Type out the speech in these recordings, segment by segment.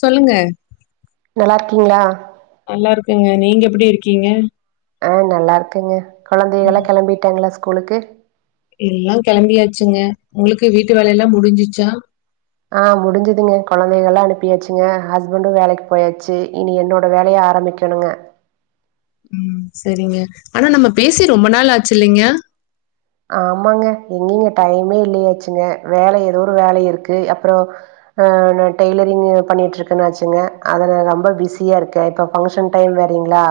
சொல்லுங்க நல்லாருக்கீங்களா நல்லா இருக்கேங்க நீங்க எப்டி இருக்கீங்க ஆ நல்லாருக்கேங்க கொழந்தைகளா கெளம்பிட்டாங்களா ஸ்கூலுக்கு எல்லா கெளம்பியாச்சுங்க உங்ளுக்கு வீட்டு வேலயெல்லா முடிஞ்சிச்சா ஆ முடிஞ்சதுங்க கொழந்தைகள அனுப்பியாச்சுங்க ஹஸ்பண்டு வேலைக்கு போயாச்சு இனி என்னோட வேலைய ஆரம்பிக் கனுங்க ம் சரிங்க ஆனா நம்ம பேசி ரொம்ப நாள் ஆச்சி இல்லிங்க ஆமாங்க எங்கிங்க டைமே இல்லையாச்சுங்க வேல ஏதோ ஒரு வேல இருக்கு அப்றோ ஆ நா டெய்லரிங் பண்ணிட்டுருக்கேன்னாச்சுங்க அதுல ரொம்ப பிஸியா இருக்கே இப்ப ஃபங்ஷன் டைம் வேறீங்ளா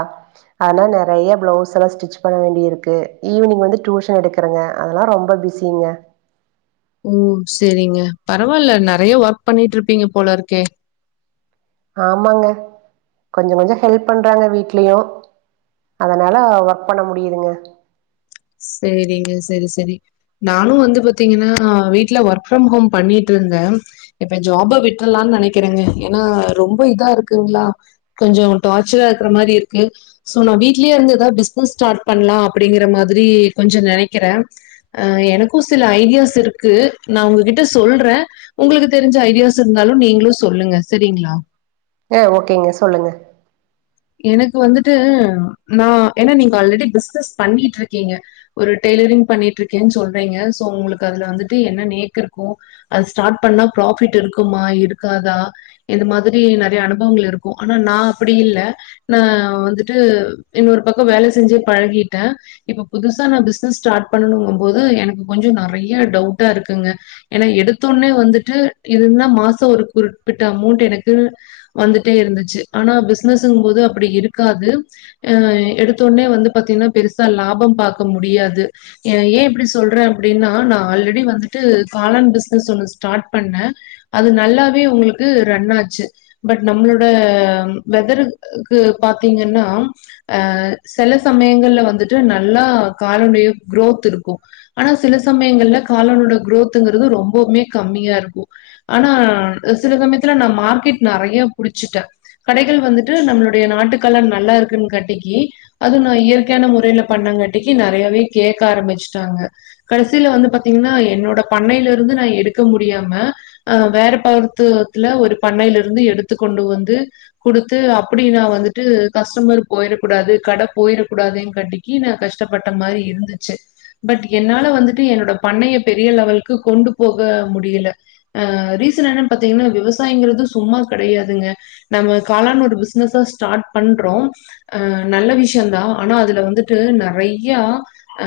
அதுனா நெறையா பிளவுஸ் எல்லா ஸ்டிச் பண்ண வேண்டி இருக்கு ஈவினிங் வந்து டியூஷன் எடுக் கறங்க அதலா ரொம்ப பிஸிங்க ஓ சேரிங்க பரவால்ல நெறைய்ய வர்க் பண்ணிட்ர்ப்பீங்க போல இருக்கே ஆமாங்க கொஞ்சோ கொஞ்சோ ஹெல்ப் பண்றாங்க வீட்லயு அதனால ஒர்க் பண்ண முடியுதுங்க சேரிங்க செரி செரி நானு வந்து பாத்தீங்கன்னா வீட்ல வர்க் ஃப்ரம் ஹோம் பண்ணிட்ருந்தே இப்ப ஜாப்ப விட்டுரலான்னு நெனைக்கிறேங்க ஏன்னா ரொம்ப இதா இருக்குங்ளா கொஞ்சோ டார்ச்சரா இருக்குற மாரி இருக்கு சோ நா வீட்லயே இருந்து ஏதாது பிஸ்னஸ் ஸ்டார்ட் பண்ணலா அப்டிங்கிற மாதிரி கொஞ்சோ நெனைக்கிறே ஆ எனக்கு சில ஐடியாஸ் இருக்கு நா உங்ககிட்ட சொல்றே உங்களுக்கு தெரிஞ்ச ஐடியாஸ் இருந்தாலு நீங்களு சொல்லுங்க சரிங்ளா ஆ ஓகேங்க சொல்லுங்க எனக்கு வந்துட்டு நா ஏன்னா நீங்க ஆல்ரெடி பிஸ்னஸ் பண்ணிட்டு இருக்கீங்க ஒரு டெய்லரிங் பண்ணிட்ர்க்கேன்னு சொல்றீங்க சோ உங்களுக்கு அதுல வந்துட்டு என்ன நேக்ர்க்கோ அது ஸ்டார்ட் பண்ணா ப்ராஃபிட் இருக்குமா இருக்காதா இது மாதிரி நெறைய அனுபவங்கள் இருக்கு ஆனா நா அப்டி இல்ல நா வந்துட்டு இன்னொர் பக்கோ வேல செஞ்சே பழகிட்டே இப்ப புதுசா நா பிஸ்னஸ் ஸ்டார்ட் பண்ணணுங்கும் போது எனக்கு கொஞ்சோ நெறையா டவுட்டா இருக்குங்க ஏன்னா எடுத்த ஒன்னே வந்துட்டு இதுன்னா மாசோ ஒரு குறிப்பிட்ட அமௌண்ட் எனக்கு வந்துட்டே இருந்துச்சு ஆனா பிஸ்னஸுங்கும் போது அப்டி இருக்காது ஆ எடுத்த ஒன்னே வந்து பாத்தீங்கன்னா பெருசா லாபம் பாக்க முடியாது எ ஏ இப்டி சொல்றே அப்டின்னா நா ஆல்ரெடி வந்துட்டு காளான் பிஸ்னஸ் ஒன்னு ஸ்டார்ட் பண்ணே அது நல்லாவே உங்களுக்கு ரன் ஆச்சு பட் நம்மளோட வெதரு க்கு பாத்தீங்கன்னா ஆ செல சமயங்கள்ல வந்துட்டு நல்லா காளானுடைய குரோத் இருக்கு ஆனா சில சமயங்கள்ல காளானோட குரோத்துங்றது ரொம்பவ்மே கம்மியா இருக்கு ஆனா சில சமயத்துல நா மார்க்கெட் நெறைய புடிச்சுட்டே கடைகள் வந்து ட்டு நம்மளுடைய நாட்டுக்காளான் நல்லா இருக்குன் காட்டிக்கி அது நா இயற்கையான முறைல பண்ணங்காட்டிக்கி நறையவே கேக்க ஆரம்பிச்ட்டாங்க கடைசில வந்து பாத்தீங்ன்னா என்னோட பண்ணைலிருந்து நா எடுக்க முடியாம அ வேற பகுத்துத்துல ஒரு பண்ணையில இருந்து எடுத்து கொண்டு வந்து து அப்படின்னா வந்துட்டு கஸ்டமர் போயிறக்கூடாது கட போயிறக்கூடாதுன் காட்டி க்கி ந கஷ்டப்பட்ட மாரி இருந்துச்சு பட் என்னால வந்துட்டு என்னோட பண்ணைய பெரிய லெவல்க்கு கொண்டு போக முடியல ஆ ரீசன் என்னன் பாத்தீங்ன்னா விவசாயங்றது சும்மா கடையாதுங்க நம்ம காளான் ஒரு பிஸ்னஸ ஸ்டாட் பண்றோ ஆ நல்ல விஷ்யோதா ஆனா அதுல வந்துட்டு நறையா ஆ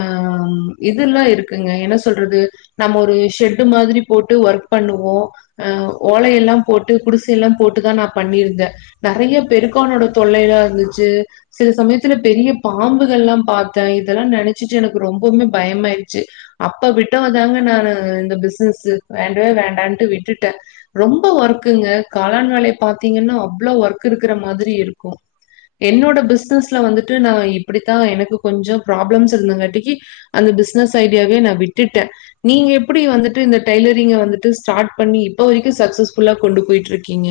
இதுல்லா இருக்குங்க என்ன சொல்றது நம்ம ஒரு ஷெட்டு மாதிரி போட்டு ஒர்க் பண்ணுவோ அ ஓலை எல்லா போட்டு குடிசை எல்லா போட்டுதா நா பண்ணிருந்தே நறைய பெருக்கானோட தொல்லையா இருந்துச்சு சில சமயத்துல பெரிய பாம்புகள்லா பாத்தே இதெல்லா நினச்சிட்டு எனக்கு ரொம்பமே பயமாய்ருச்சு அப்ப விட்டவ தாங்க நானு இந்த பிஸ்னசு வேண்டவே வேண்டான்ட்டு விட்டுட்ட ரொம்ப ஒர்க்குங்க காளான் வேலைய பாத்தீங்கன்னா அவ்ளோ ஒர்க் இருக்குற மாதிரி இருக்கு என்னோட பிஸ்னஸ்ல வந்துட்டு நா இப்படித்தா எனக்கு கொஞ்சோ ப்ராப்ளம்ஸ் இருந்தங்காட்டிக்கி அந்த பிஸ்னஸ் ஐடியாவே நா விட்டுட்ட நீங்க எப்படி வந்துட்டு இந்த டெய்லரிங்க வந்துட்டு ஸ்டார்ட் பண்ணிட்டு சக்சஸ்ஃபுல்லா கொண்டு போய்ட்டு இருக்கீங்க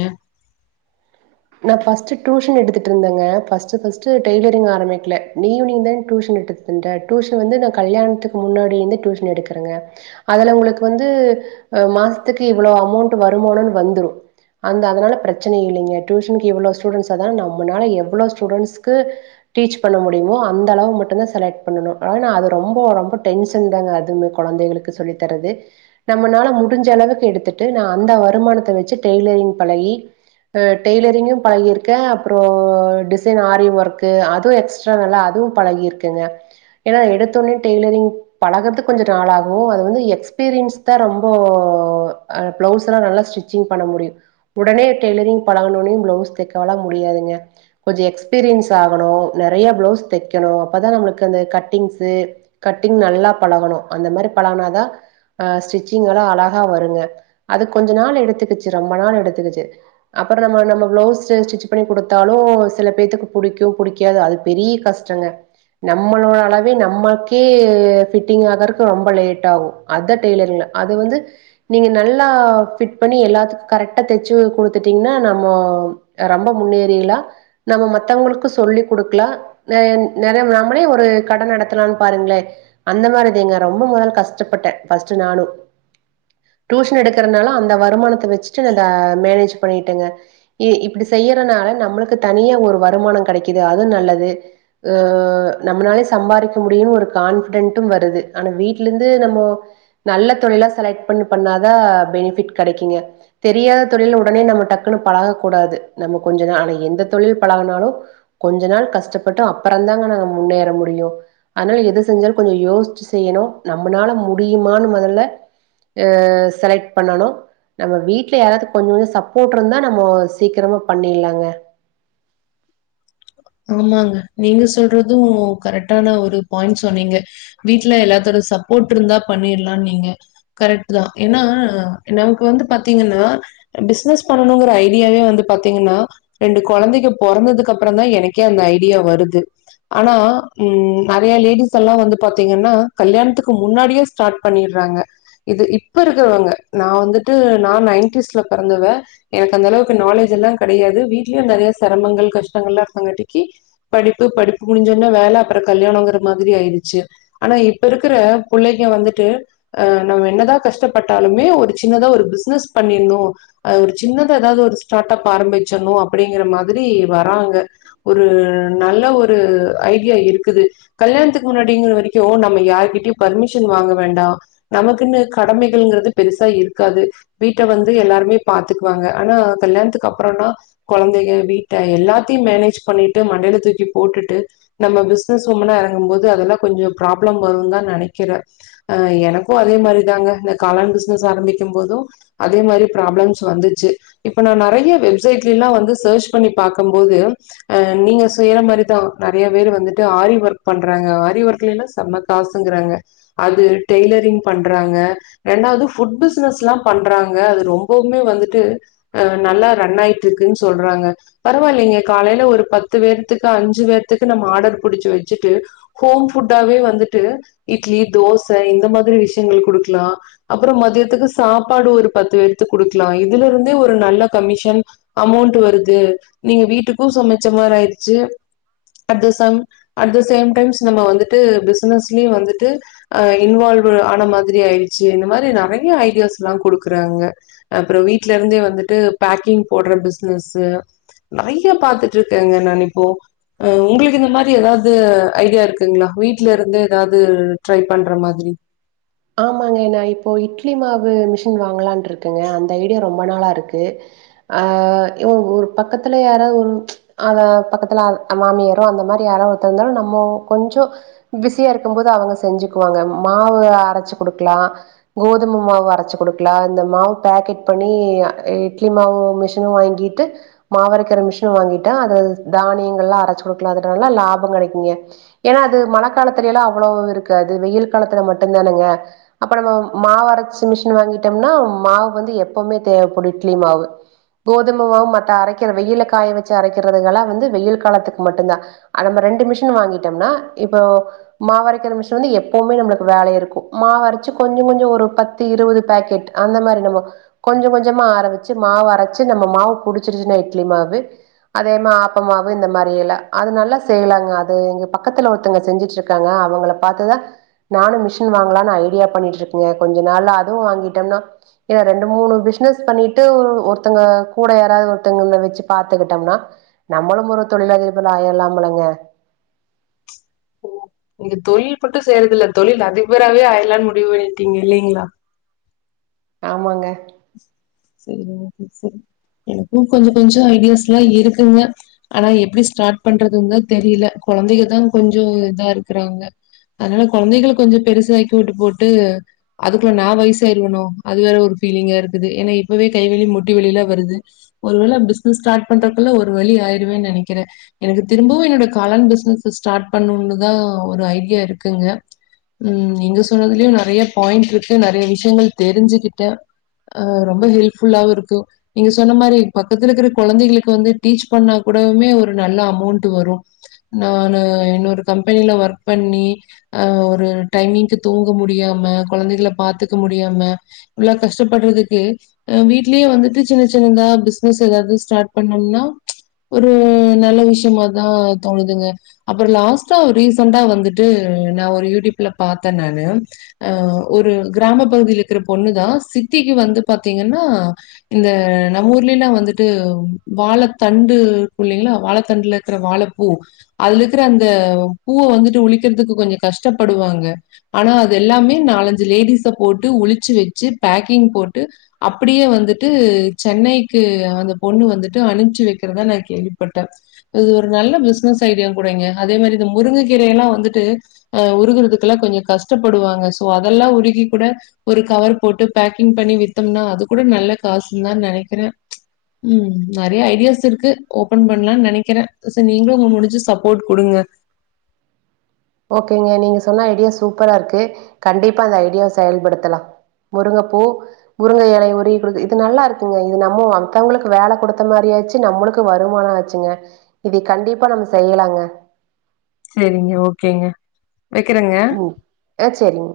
நா பஸ்ட்டு டூஷன் எடுத்துட்டுருந்தேங்க ஃபஸ்ட்டு ஃபஸ்ட்டு டெயரிலிங் ஆரம்பிக்கல ஈவினிங்தா டூஷன் எடுத்து ந்த டூஷன் வந்து நா கல்யாணத்துக் முன்னாடி இருந்து டூஷன் எடுக்கறேங்க அதுல உங்களுக்கு வந்து மாசத்துக்கு இவ்ளோ அமௌண்ட் வருமானோன் வந்துரு அந்த அதனால பிரச்சனை இல்லிங்க டூஷனுக்கு இவ்ள ஸ்டூடண்ட்ஸ் அதா நம்மலா எவ்ளோ ஸ்டூடண்ட்ஸ்கு டீச் பண்ண முடியுமோ அந்தளவு மட்டுதா செலெக்ட் பண்ணணு ஆனா அது ரொம்ப ரொம்ப டென்ஷன் தாங்க அதுவு குழந்தைகளுக் சொல்லித்தரது நம்மனால முடிஞ்ச அளவுக்கு எடுத்துட்டு நா அந்த வருமானத்த வெச்சு டெய்லரிங் பழகி ட்ட டெய்லரிங்கு பழகியிர்க்கே அப்றோ டிசைன் ஆரி ஒர்க்கு அது எக்ஸ்ட்டனலா அதுவு பழகியிர்க் கங்க ஏன்னா எடுத்தவுன்னே டெய்லரிங் பழகறதுக் கொஞ்ச நாளாகு அது வந்து எக்ஸ்பீரியன்ஸ் தா ரொம்ப அ பிளவுஸ் எல்லா நல்லா ஸ்டிச்சிங் பண்ண முடியு உடனே டெய்லரிங் பழகனுனே பிளவுஸ் தெக்கலா முடியாதுங்க கொஞ்ச எக்ஸ்பீரியன்ஸ் ஆகணு நறைய பிளவுஸ் தெக்கணு அப்பதா நம்மளுக்கு அந்த கட்டிங்சு கட்டிங் நல்லா பழகனு அந்த மாரி பழகனாதா அ ஸ்டிச்சிங் எல்லா அழகா வருங்க அது கொஞ்ச நாள் எடுத்துக்குச்சு ரொம்ப நாள் எடுத்துக்குச்சு அப்பறம் நம்ம நம்ம பிளவுஸ் ஸ்டிச் பண்ணி கொடுத்தாலு சில பேத்துக்கு புடிக்கு புடிக்காது அது பெரிய கஷ்டங்க நம்மளோட அளவே நம்மக்கே ஃபிட்டிங் ஆகறக்கு ரொம்ப லேட்டாகு அதா டெய்லரிங்ல அது வந்து நீங்க நல்லா ஃபிட் பண்ணி எல்லாத்துக்கு கரெக்ட்டா தெச்சு குடுத் த்துட்டீங்ன்னா நம்மோ ரம்ப முன்னேறிலா நம்ம மத்தவங்களுக்கு சொல்லி் குடுக்லா ந நிறைய நம்மளே ஒரு கட நடத்தலான் பாருங்களே அந்த மாரி தாங்க ரொம்ப முதல் கஷ்டப்பட்டே ஃபஸ்ட்டு நானு டூஷன் எடுக்கறனால அந்த வருமானத்த வச்சுட்டு ஆ மேனேஜ் பண்ணிட்டேங்க இ இப்டி செய்யறனா நம்மளுக் தனியா ஒரு வருமானோ கடைக்குது அது நல்லது ஆ நம்னாலே சம்பாரிக்க முடியுன் ஒரு கான்ஃப்டென்ட்டும் வருது ஆனா வீட்லேந்து நம்மோ நல்ல தொழிலா செலக்ட் பண் பண்ணாதா பெனிஃபிட் கடைக்குங்க தெரியாத தொழில் உடனே நம்ம டக்குன்னு பழக கூடாது நம்ம கொஞ்ச நா ஆனா எந்த தொழில் பழகனாலு கொஞ்ச நாள் கஷ்டப்பட்டு அப்பறந்தாங்க நாங்க முன்னேற முடியு அதனால எது செஞ்சாலு கொஞ்சோ யோசிச்சு செய்யணு நம்மளால முடியுமான்னு மொதல்ல செலக்ட் பண்ணணு நம்ம வீட்ல யாராது கொஞ்சோ சப்போட் இருந்தா நம்மோ சீக்கிரமா பண்ணிர்லாங்க ஆமாங்க நீங்க சொல்றது கரெக்டான ஒரு பாய்ண்ட் சொன்னீங்க வீட்ல எல்லாத்தோட சப்போர்ட் இருந்தா பண்ணிர்லான்னு நீங்க கரெக்ட்தா ஏனா நமக்கு வந்து பாத்தீங்னா பிசினஸ் பண்ணணுங்கிற ஐடியாவே வந்து பாத்தீங்னா ரெண்டு கொழந்தைங்க பொறந்ததுக்கு அதுக்கப்பறந்தா எனக்கே அந்த ஐடியா வருது ஆனா ம் நெறையா லேடிஸ் எல்லா வந்து பாத்தீங்கன்னா கல்யாணத்துக்கு முன்னாடியே ஸ்டார்ட் பண்ணிர்றாங்க இது இப்ப இருக்கறவங்க நா வந்துட்டு நா நைன்டீஸ்ல பிறந்தவ எனக்கு அந்த அளவுக்கு நாலேஜ் எல்லாங் கெடையாது வீட்லயு நெறையா சிரமங்கள் கஷ்டங்கள் எல்லா இருந்தங்காட்டிக்கு படிப்பு படிப்பு முடிஞ்சொன்ன வேல அப்றோ கல்யாணோங்கிற மாதிரி ஆயிருச்சு ஆனா இப்ப இருக்கற புள்ளைங்க வந்துட்டு அ நம்ம என்னதா கஷ்டப்பட்டாலுமே ஒரு சின்னதா ஒரு பிசினஸ் பண்ணிரனு அ ஒரு சின்னத எதாவது ஒரு ஸ்டார்ட் அப் ஆரம்பிச்சுர்ணு அப்டிங்கிற மாதிரி வராங்க ஒரு நல்ல ஒரு ஐடியா இருக்குது கல்யாணத்துக்கு முன்னாடிங்கிற வரைக்கு நம்ம யார்கிட்டயு பர்மிஷன் வாங்க வேண்டா நமக்குன்னு கடமைகளுங்கிறது பெருசா இருக்காது வீட்ட வந்து எல்லாருமே பாத்துக்குவாங்க ஆனா கல்யாணத்துக்கப்றோனா கொழந்தங்க வீட்ட எல்லா த்தையு மேனேஜ் பண்ணிட்டு மண்டைல தூக்கி போட்டுட்டு நம்ம பிசினஸ் உமனா எறங்கும் போது அதெல்லா கொஞ்சோ ப்ராப்ளம் வரும்தான் நெனைக்கிற அ எனக்கு அதே மாரிதாங்க இந்த காளான் பிசினஸ் ஆரம்பிக்கும்போது அதே மாரி ப்ராப்ளம்ஸ் வந்துச்சு இப்ப நா நெறையா வெப்சைட்ல எல்லா வந்து சேர்ச் பண்ணி பாக்கம் போது அ நீங்க செய்யற மாரிதா நெறையா பேர் வந்துட்டு ஆரி ஒர்க் பண்றாங்க ஆரி ஒர்க்லல்லா செம்ம காசுங்றாங்க அது டெய்லரிங் பண்றாங்க ரெண்டாவது பஃஉட் பிஸ்னஸ்ல்லா பண்றாங்க அது ரொம்பவுமே வந்துட்டு அ நல்லா ரன் ஆயிட்டு இருக்குன்னு சொல்றாங்க பரவாயில்லைங்க காலைல ஒரு பத்து வேர்த்துக்கு அஞ்சு வேர்த்துக்கு நம்ம ஆர்டர் புடிச்சு வெச்சுட்டு ஹோம் ஃபுட்டாவே வந்துட்டு இட்லி தோச இந்த மாதிரி விஷ்யங்கள் குடுக்கலா அப்றோ மதியத்துக்கு சாப்பாடு ஒரு பத்து வேர்த்துக்கு குடுக்லா இதுலிருந்தே ஒரு நல்ல கமிஷன் அமௌண்ட் வருது நீங்க வீட்டுக்கு சமச்ச மாரி ஆய்ருச்சு அத்தசம் அட் த சேம் டைம்ஸ் நம்ம வந்துட்டு பிசினஸ்லயு வந்துட்டு அ இன்வால்வ் ஆன மாதிரி ஆய்ருச்சு இந்த மாரி நெறையா ஐடியாஸ்ல்லா குடுக்கறாங்க அப்றோ வீட்ல இருந்தே வந்துட்டு பேக்கிங் போடுற பிசினஸ் நெறையா பாத்துட்டுருக்கேங்க நா இப்போ அ உங்களுக்கு இந்த மாரி எதாவது ஐடியா இருக்குங்ளா வீட்ல இருந்து எதாவது ட்ரை பண்ற மாதிரி ஆமாங்க நா இப்போ இட்லி மாவு மிஷின் வாங்லான்ருக்கங்க அந்த ஐடியா ரொம்ப நாளா இருக்கு ஆ எ ஓ பக்கத்துல யாரா ஒரு அத பக்கத்ல மாமியாரோ அந்த மாரி யாரோ ஒருத்த இருந்தாலு நம்மோ கொஞ்சோ பிஸியாருக்கும்போது அவுங்க செஞ்சுக்குவாங்க மாவு அரச்சு குடுக்லா கோதும மாவு அரச்சு குடுக்கலா இந்த மாவு பேக்கெட் பண்ணி இட்லி மாவு மிஷ் [unintelligible] வாங்கிட்டு மாவரைக்கிற மிஷினு வாங்கிட்டே அது தானியங்கள்லா அரச்சு குடுக்லா அதுல நல்லா லாபோ கெடைக்குங்க ஏனா அது மழ காலத்துலைல்லா அவ்ளோ இருக்காது வெயில் காலத்துல மட்டுந்தானங்க அப்ப நம்ம மாவரச்சு மிஷின் வாங்கிட்டம்னா மாவு வந்து எப்பவுமே தேவப்படு இட்லி மாவு கோதும மாவு மத்த அரைக்கிற வெயில்ல காய வச்சு அரைக்கிறதுகல்லா வந்து வெயில் காலத்துக்கு மட்டுந்தா ஆ‌ நம்ம ரெண்டு மிஷின் வாங்கிட்டம்னா இப்போ மாவரைக்கிற மிஷின் வந்து எப்போமே நம்ளுக்கு வேல இருக்கு மாவரைச்சி கொஞ்சொ கொஞ்சோ ஒரு பத்து இருவது பாக்கெட் அந்த மாரி நம்ம கொஞ்ச கொஞ்சமா ஆர வச்சு மாவரச்சு நம்ம மாவு புடிச்சிருச்சுன்னா இட்லி மாவு அதே மா ஆப்ப மாவு இந்த மாரியெல்லா அது நல்லா செய்லாங்க அது இங்க பக்கத்துல ஒருத்தோங்க செஞ்சுட்ரு க்காங்க அவங்கள பாத்துதா நானு மிஷின் வாங்லான் ஐடியா பண்ணிட்ருக்கேங்க கொஞ்ச நாள் அதுவு வாங்கிட்டன்னா ஏனா ரெண்டு மூனு பிசினஸ் பண்ணிட்டு ஒருத்தங்க கூட யாராது ஒருத்தங்கள வச்சு பாத்துகிட்டம்னா நம்மளும் ஒரு தொழிலதிபர் ஆயிரலாம் போலைங்க நீங்க தொழில் மட்டு செய்றதில்ல தொழில் அதிபராவே ஆயிர்லான் முடிவு பண்ணட்டீங்க இல்லிங்ளா ஆமாங்க செரிங்க செரிங் எனக்கு கொஞ்சோ கொஞ்சோ ஐடியாஸ்லா இருக்குங்க ஆனா எப்டி ஸ்டார்ட் பண்றதுன்தா தெரில கொழந்தைக தா கொஞ்சோ இதாருக்றாங்க அதனால கொழந்தைகள கொஞ்சொ பெருசாக்கி வுட்டுபொட்டு அதுக்குள்ள நா வய்சாய்ருவனோ அது வேற ஒரு பீலிங்கா இருக்குது ஏனா இப்பவே கைவலி முட்டி வலிலா வருது ஒரு வேள பிசினஸ் ஸ்டார்ட் பண்றக்குள்ள ஒரு வலி ஆயிருவேன் நெனைக்கிறே எனக்கு திரும்பவு என்னோட காளான் பிசினஸ ஸ்டார்ட் பண்ணுன்தா ஒரு ஐடியா இருக்குங்க ம் நீங்க சொன்னதுலயு நறைய பாயிண்ட்ருக்கு நறைய விஷ்யங்கள் தெரிஞ்சுக்கிட்டே ஆ ரொம்ப ஹெல்ப் ஃபுல்லாவு இருக்கு நீங்க சொன்ன மாரி பக்கத்துலருக்ற கொழந்தைகளுக்கு வந்து டீச் பண்ணா கூடவுமே ஒரு நல்ல அமௌண்ட்டு வரு நானு இன்னொரு கம்பெனில ஒர்க் பண்ணி ஆ ஒரு டைமிங்க்கு தூங்க முடியாம கொழந்தைகள பாத்துக்க முடியாம இவ்ளோ கஷ்டப்பட்றதுக்கு ஆ வீட்லே வந்துட்டு சின்ன சின்னதா பிசினஸ் எதாது ஸ்டார்ட் பண்ணம்னா ஒரு நல்ல விஷ்யமாதா தோனுதுங்க அப்றோ லாஸ்ட்டா ரீசென்டா வந்துட்டு நா ஒரு யூடியூப்ல பாத்தே நானு ஆ ஒரு கிராம பகுதிலக்ற பொண்ணுதா சிட்டிக்கு வந்து பாத்தீங்கன்னா இந்த நம்ம ஊர்லில்லா வந்துட்டு வாழத்தண்டு இருக்கு இல்லைங்ளா வாழத்தண்டுல க்ற வாழப்பூ அதுலக்ற அந்த பூவ வந்து உழிக்கிறதுக்கு கொஞ்சொ கஷ்டப்படுவாங்க ஆனா அது எல்லாமே நாலஞ்சு லேடிஸ போட்டு உழிச்சு வச்சு பேக்கிங் போட்டு அப்டியே வந்துட்டு சென்னைக்கு அந்த பொண்ணு வந்துட்டு அனுப்ச்சு வெக்றதா நா கேள்வி பட்டே இது ஒரு நல்ல பிசினஸ் ஐடியா கூடேங்க அதே மாரி இந்த முருங்க கீரயெல்லா வந்துட்டு ஆ உருகுறதுக்கல்லா கொஞ்சொ கஷ்டப்படுவாங்க ஸோ அதல்லா உருகி கூட ஒரு கவர் போட்டு பேக்கிங் பண்ணி வித்தம்னா அது கூட நல்ல காசுன் தா நெனைக்கிறே ம் நறைய ஐடியாஸ் இருக்கு ஓபன் பண்லான் நெனைக்கிறே செரி நீங்ளு உங்க முடிஞ்ச சப்போர்ட் குடுங்க ஓகேங்க நீங்க சொன்ன ஐடியா சூப்பராருக்கு கண்டிப்பா அந்த ஐடியா செயல்படுத்தலா முருங்கப்பூ முருங்க எலைய உருவி குடுத்து இது நல்லாருக்குங்க இது நம்ம மத்தோங்ளுக்கு வேல குடுத்த மாரியு ஆச்சு நம்மளுக்கு வருமானோ ஆ ச்சுங்க இது கண்டிப்பா நம்ம செய்லாங்க செரிங்க ஓகேங்க வைக்கிறேங்க. ம் ஆ செரிங்க